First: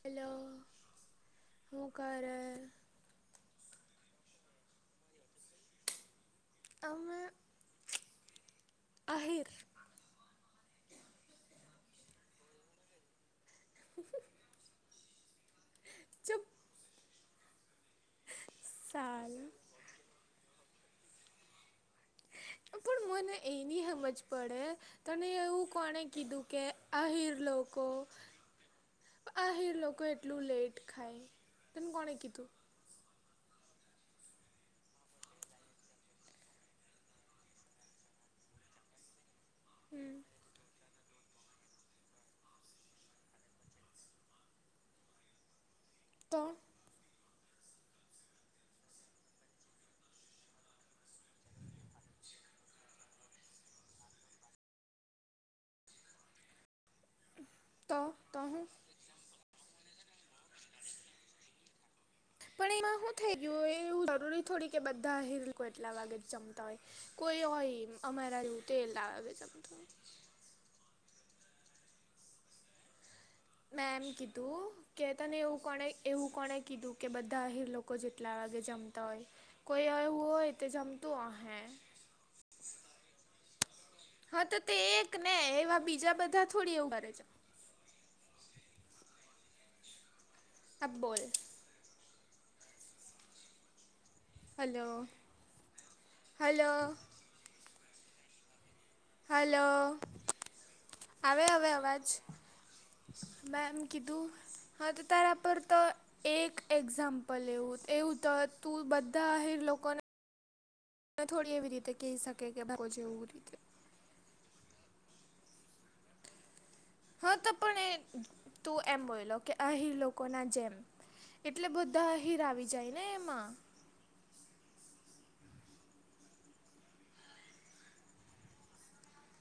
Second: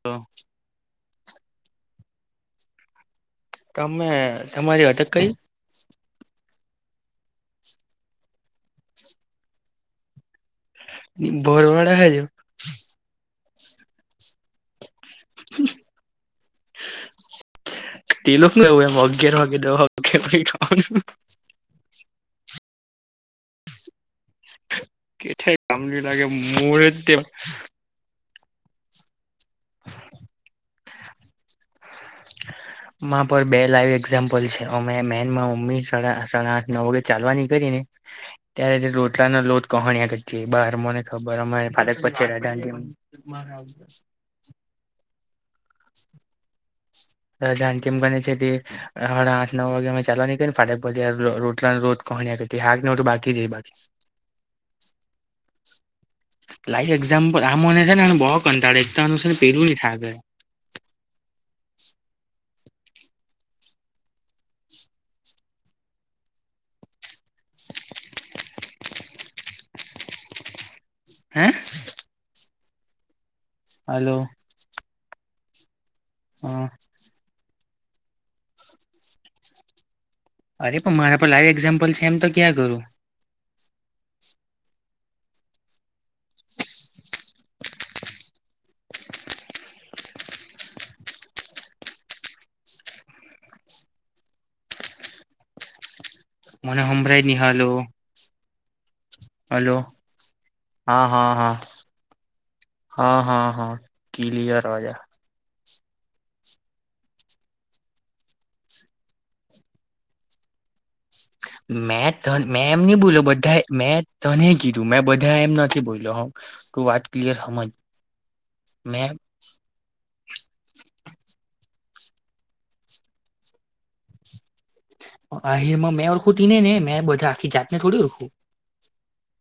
Hello હું કરે? તમે તમારી અટક કઈ અમે આહિર ભરવાડ ઓહે જો [inaudible] હ ચૂપ તે લોકો એવું એમ અગ્યાર સાલા વાગે [inaudible] પણ મને એની સમજ પડે તને એવું કોણે કામની લાગે કીધું કે મુ આહીર લોકો આહીર લોકો એટલું લેટ ખાય તન કોણે કીધું માં પર બે લાઈવ એક્ઝામ્પલ છે અમે મેનમાં મમ્મી સાડા સાડા આઠ નવ [inaudible] ચાલવા નીકળીએ ને ત્યારે તે રોટલાનો લો હમ કહન્યા બાર મને ખબર અમારે ફાટક પછી [inaudible] તો [inaudible] ધન કે એમ ગને છે હડા આઠ નવ વાગેમાં ચાલવાની ને ફાટક પડ રોટલા રો કોહણી તે હાક નેવું તો બાકી રેય બાકી [inaudible] [inaudible] લાઈવ એક્ઝામ્પલ આ મને છે તો ને બો તો હું કંટાળે એકતાનું છે ને પેલું નહી થા પણ એમાં હું થઈ ગયું એવ જરૂરી થોડી કે બધા આહિર લોકો એટલા વાગે જ જમતા હોય કોઈ હોય અમારા રુંતેલ લાવે છે હે મેં એમ હલો કીધું કે તને એવું કોને એવું હ કોણે કીધું કે બદ ધા આહીર લોકો જેટલા વાગે જમતા હોય કોઈ આયવુ હોય. તે અરે પણ જમતું મારા પર લાઈવ અહે એક્ઝામ્પલ છે એમ તો કેયા કરું હા તો તે એક ને એવા બીજા બધા થોડી એવું કરે છે. અબ બોલ હલો. હલો મને હમ્બરાય ની હાલો હલો હા હા આવે હા હવે અવાજ હા હા મેં હા હું કીધું ક્લિયર અવાજ હા આવે. તો તારા પર તો એક એક્ઝામ્પલ એવું એવું તો તું બધા અર લોકોન મે કહી શકે કે મેં એમ ભાગો નહી બોલો જેવું રીતે બધા મે,, તોને કીધું મેં બધા એમ નથી બોલ્યો હઉ તું વાત. ક્લિયર હા તો સમજ પણ એ તું મેં એમબોયલો. કે અહી લોકો ના જેમ એટલે બધા અહીર આવી જાય ને એમાં. આહિર માં મેં ઓળખું તી ને ને મેં બધા આખી જાતને થોડી ઓળખું.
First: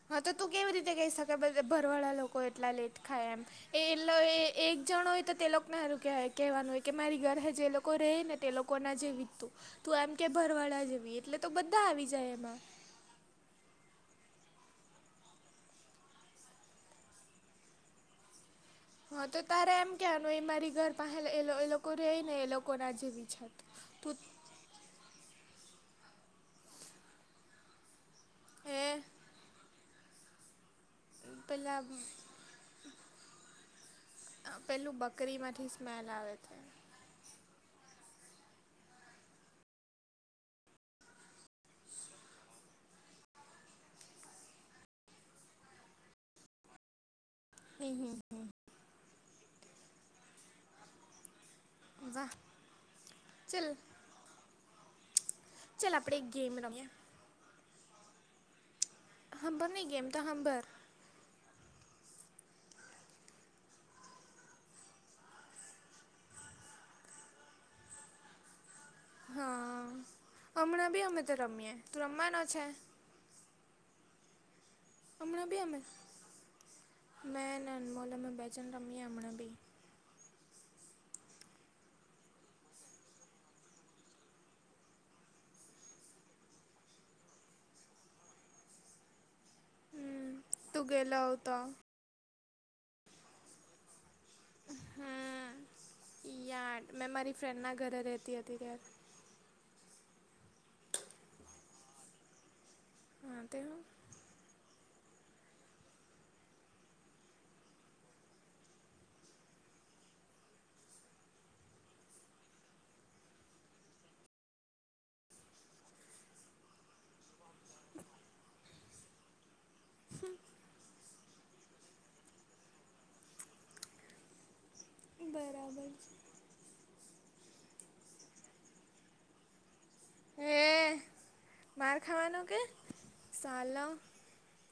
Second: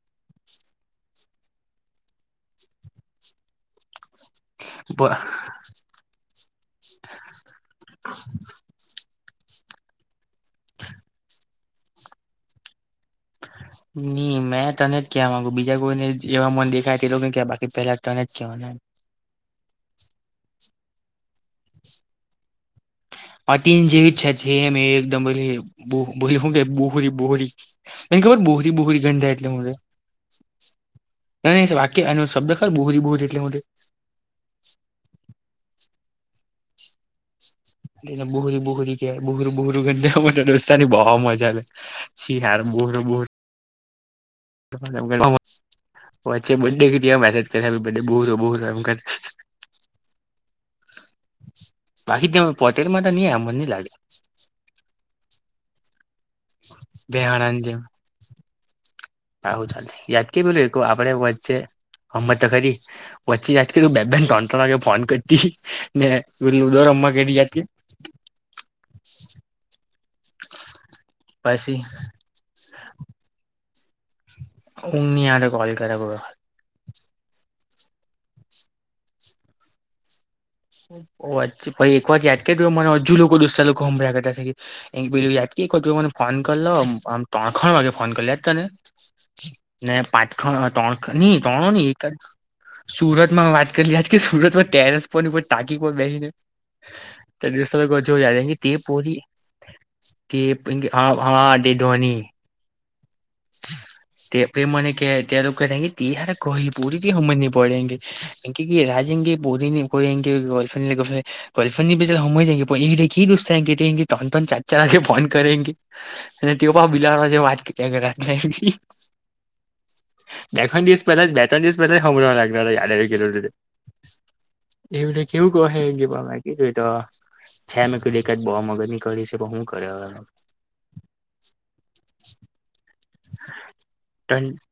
હા તો તું કેવી રીતે કહી શકધ ભરવાળા લોકો એટલા લેટ ખાય એમ એ એલે એ. એક જણો હોય તો તે લોકોનેું કહેવાય કહેવાનું હોય કે મારી ઘરે જે લોકો રહે ને તે લોકોના જે વિતતું તું એમ કે ભરવાડા જવી એટલે તો બધા આવી જાય એમાં નહ મેં તને જ કયા માંગુ બીજા કોઈને એવા મન દેખાય તે તો ક ક બાકી પહેલા તને જ કે મ હા તો તારેા એમ કહેવાનું એ મારી ઘર પાસેલા એ એ લોકો રહી ને એ લોકોના જેવી છત તીન જેવીછા છે મેં એકદમ બોલી બોલી હ કે બુરી બુરી બોહરી એ બોહરી ગંધા એટલે મરે. ના પેલા વાક્ય એનો શબ્દ ખર બહુ જ બહુ જ એટલે. પેલું બકરી માંથી સ્મેલ આવે છે. એને બુહરી બુહરી ક બુર બુહરું ગ મને રોસ્તાની બહ મજા લેઔ. શીયાર બોર બોર વચ્ચે બે મેસેજ કર બે હમ હમ બહુો બહુ એમ. બાકી વાહ ત પોટેલમાં નહી આમને ન ચલ લાગે. ચાલ આપણેે ગેમ રમીએ બેહણાજ હાંભર આવહું નહીં ચાલે ગેમ તો યાદ કે બોલે હાંભર તો આપડ વચ્ચે હમત કરી વચ્ચે તતી બે બેન ટોટ વાગે ફોન કરતી નેું દોર રમવા કે ત હા હમણાં બી અમે તો રમીએ પછી તું રમવાનો છે. ઊંઘ ની હારે હમણાં બી કોલ અમે કરે મેને અનમોલમાં બેજન રમીએ હમણાં બી વાત ભાઈ એક વાર યાદ કર મા હજુ લોકો દોસ્ લોકો હભળ કરતા એ બ ત ક મને ફોન કરલમ તો આખણ વાગે ફોન કરલ જ કરીને. ને પાંચ હમ ખણ તું ગયેલો ત્રણ નહી આવતો ત્રણ નહી એક સુરતમાં વાત કરી લજ કે સુરત ટેરસ ની કોઈ હમ ટાકી કોઈ બેસીને યાર મેં મારી ફ્રેન્ડના ઘરે રહેતી હતી ત્યારે જો પરી કે હા ડે ધવની હા તે હું [unintelligible] તે મને ક તાર કે તાર ક પૂરીથી સમજની પડેે. કે રાજેંગે બહુ દ કો એંગેફડ કોફ હોય જ રુસ્ તન પણન ચાર ચારા ફોન કરેગે. અને તેઓ પણ બિલાડા જે વાત કર્યા કર બેખણ દિવસ પહેલા બે ત્રણ દિવસ પહેલા સમભુંરાવા લાગના દ ગ એવ કે એવું બરાબર કહે છે કેવા ીઈ તો છે મેં ક દે કાદ બહુ મગજ ની કરી છે પણ શું કર્યો હે બાર ખાવાનું કે સહ ટંડ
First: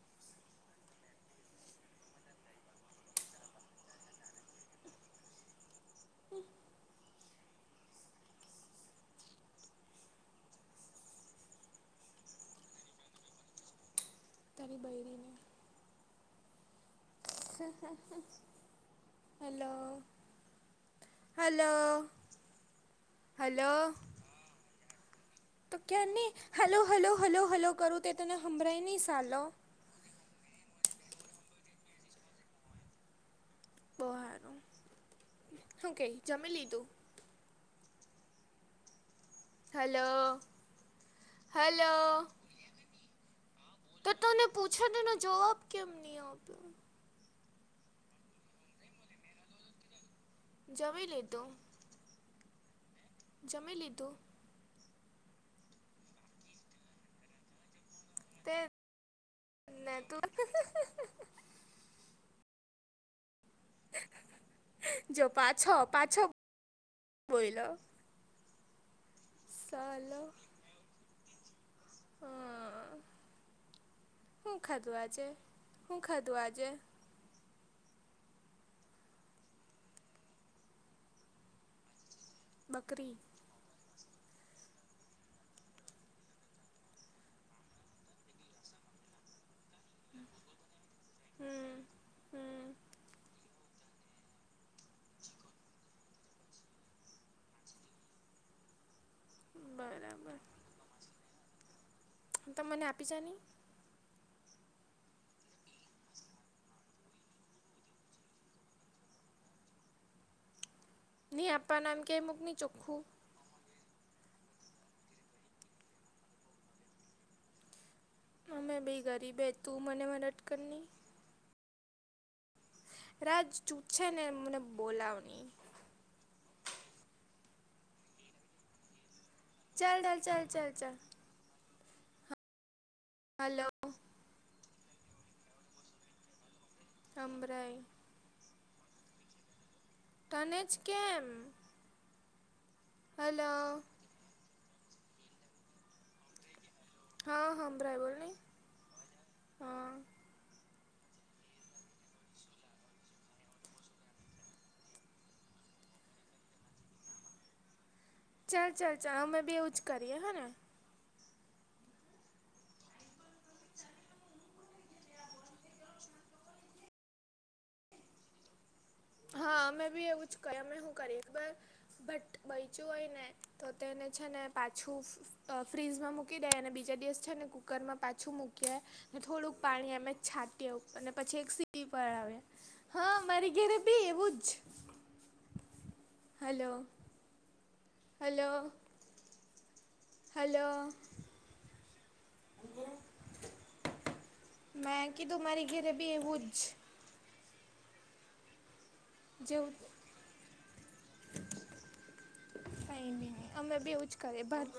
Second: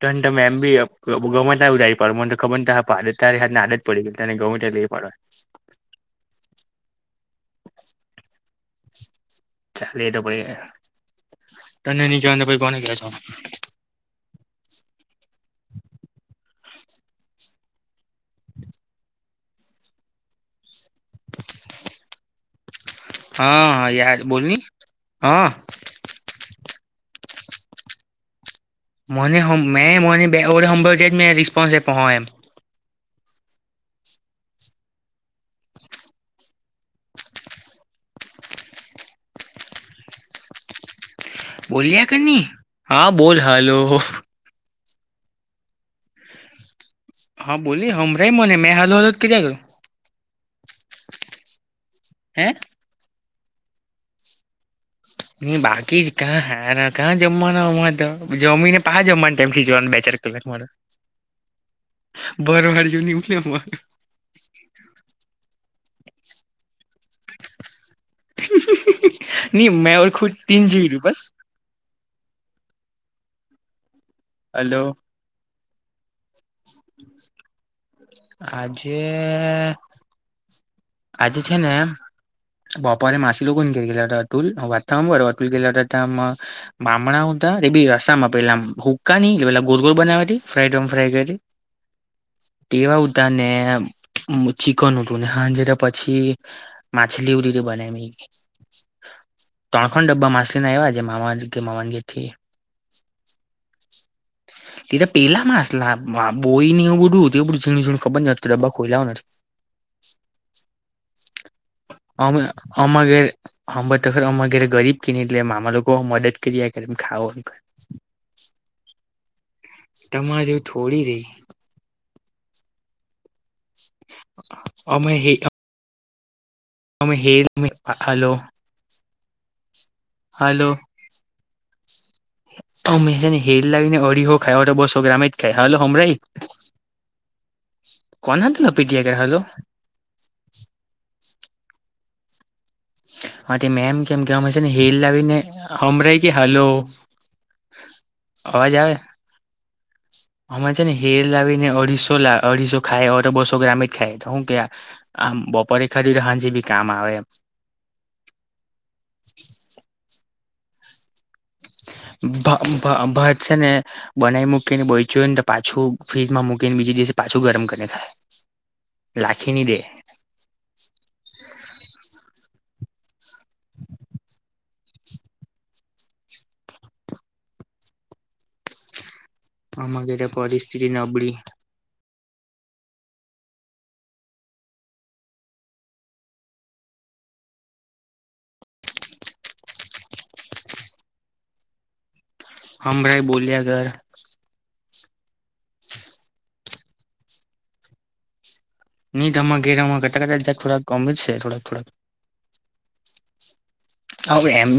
ટંડ મે એમ બી ગમતા ઉધાય પણ મને ખબર ન આદ આદત પડી ગ તને ગઉ ત લ એ પડય [inaudible] ચાલે તો પાઈ તને નઈ કહેવા પ કોને ક છો તારી બહેરીની હા હા હા. હલો. હલો. હા હલો હા યાર બોલની. હા તો કાર નહી હલો હલો હલો હલો કરું તે તને હંભળઈને મને હોમ મે મોને મેં હોમભડજે રિસ્પોન્સ આપો એમ. બો હારો. હું કઈ જમી લીધું? હાલો. બોલ્યા કરની, હા બોલ હાલો. પૂછું તેનો જવાબ કેમ ની આપે? હા બોલની હમરાય મને મેં હાલો હાલો કર્યા કર્યું. જમી લીધું? હે? જમી લીધુ? ની બાકી જ કા હારા કા જમવાના? તો તે જમીન પાહ જમવાનું તામ થઈ જોવાનું ને બે ચાર તું કલાક મા. ભરહર [unintelligible] જો પાછો પાછો બોયલો. ની મેં ઓર સાલો ખુદ તીન જીવી રું બસ. હા, હું હલો ખાધું આજે? હું ખાધું આજે? આજે આજે છે ને બકરી બપોરે માછ [unintelligible] વાત તો હાંભર [unintelligible] બામણા હુતા એ બી રસા માં પેલા હુક્કા ની પેલા ગોરગોર બનાવી તે ફ્રાયોમ ફ્રાય કરી હતી. હમ હમ તેવા હુતાને એમ. ચિકન હુતુ ને હાજે તો પછી માછલી વડી રે બને ની. ત્રણ ખન ડબ્બા બરાબર માછલી ના આયવા છે મામ ન કે માવાનગયા થી. તો મને આપી જા ની. હ તે તો પેહલા માસલા બોઈ ને એવું બું એ બધું ઝીણ ઝણ ખબર ન ડબ્બા ખોઈલા નથી. ની આપપા નામ કે અમે મૂકની ચોખ્ખું અમાં ગેર હાંભર તો ખરી અમાર ઘેર ગરીબ કે ની એટલે મામ અમારે લોકો મદદ કરી ખાવો. મેં બી ગરીબ હે, તું મને મદદ તમારે એવું કરની. થોડી રહી રાજ ચૂપ છે ને મને અમે બોલાવ હે ની. અમે હેરની હાલો. ચાલ ડલ ચાલ ચાલ ચાલ. અમેને હલો હેર લાવીને અઢી હો ખા તો બસો ગ્રમે જ ખાય, હાલો હભરાઈ? હમરાઈ. કોણ હતી [unintelligible] હાલો. તનેજ કેમ. હલો હા તે મેમ કેમ અમે છે ને હેલ લાવી ને હમભરાઈ કે હાલો હા હંભરાય બોલને અવાજ આવે? હા. અમે છે ને હેર લાવીને અઢીસો લા અઢીસો ખાય હવે તો બસો ગ્રામ જ ખાય તો હું ક્યાં આમ બપોરે ખાધુ તો હાંઝે બી કામ આવે એમ. ચાલ ચાલ ચાલ અમે બી એવું જ કરીએ હે ને? ભ ભ ભાત છે ને બનાઈ મૂકીને બયચું ને તો પાછું ફ્રીજમાં મૂકીને બીજે દિવસે પાછું ગરમ કરીને ખાય. લાખી હા ની દે અમે બી એવું જ કરીએ અમે હુ કરીએ ખબર? બટ બયચું હોય ને તો તેને છે ને પાછું ફ ફ્રીઝમાં મૂક મૂકી દે અને બીજા દિવસ છે ને કુકરમાં પાછું મૂકીએ, ને થોડુંક પાણી આમાં અમે ઘેરે છાંટી આવ, પરિસ્થિતિ અને નબળી પછી એક સી ટી પણ આવે. હા મારી ઘેરે ભી એવું જ. હલો. હલો. હલો. હંભળાય બોલ્યા કર. મેં કીધું મારી ઘેરે બી એવું જ. ની તો અમાર જેવું ઘેરા માં [inaudible] જ થોડા કમ જ છે થોડાક-થોડાક. કંઈ ની, અમે બી એવું જ કરીએ, ભાત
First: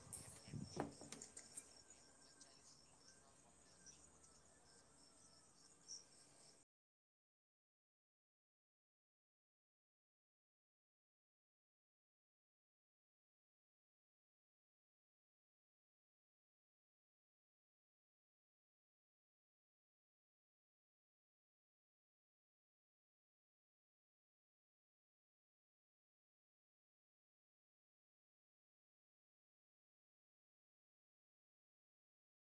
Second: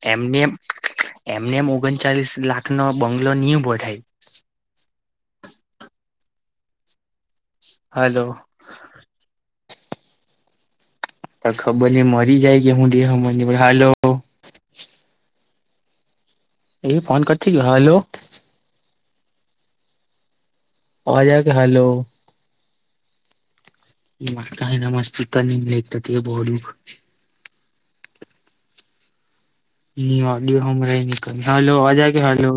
એમનેમ, એમનેમ ઓગણચાલીસ લાખનો બંગલો ની ઊભો થાય. હલો. તો ખબર ની મરી જાય છે કે હું છે તે હમજ ની પડ, હાલો. એ ફોન કટ થયો ગયો, હલો. અવાજ આવે કે, હલો? [unintelligible] [unintelligible] હંભળાય ની કંઈ, હલો અવાજ આવે કે હલો?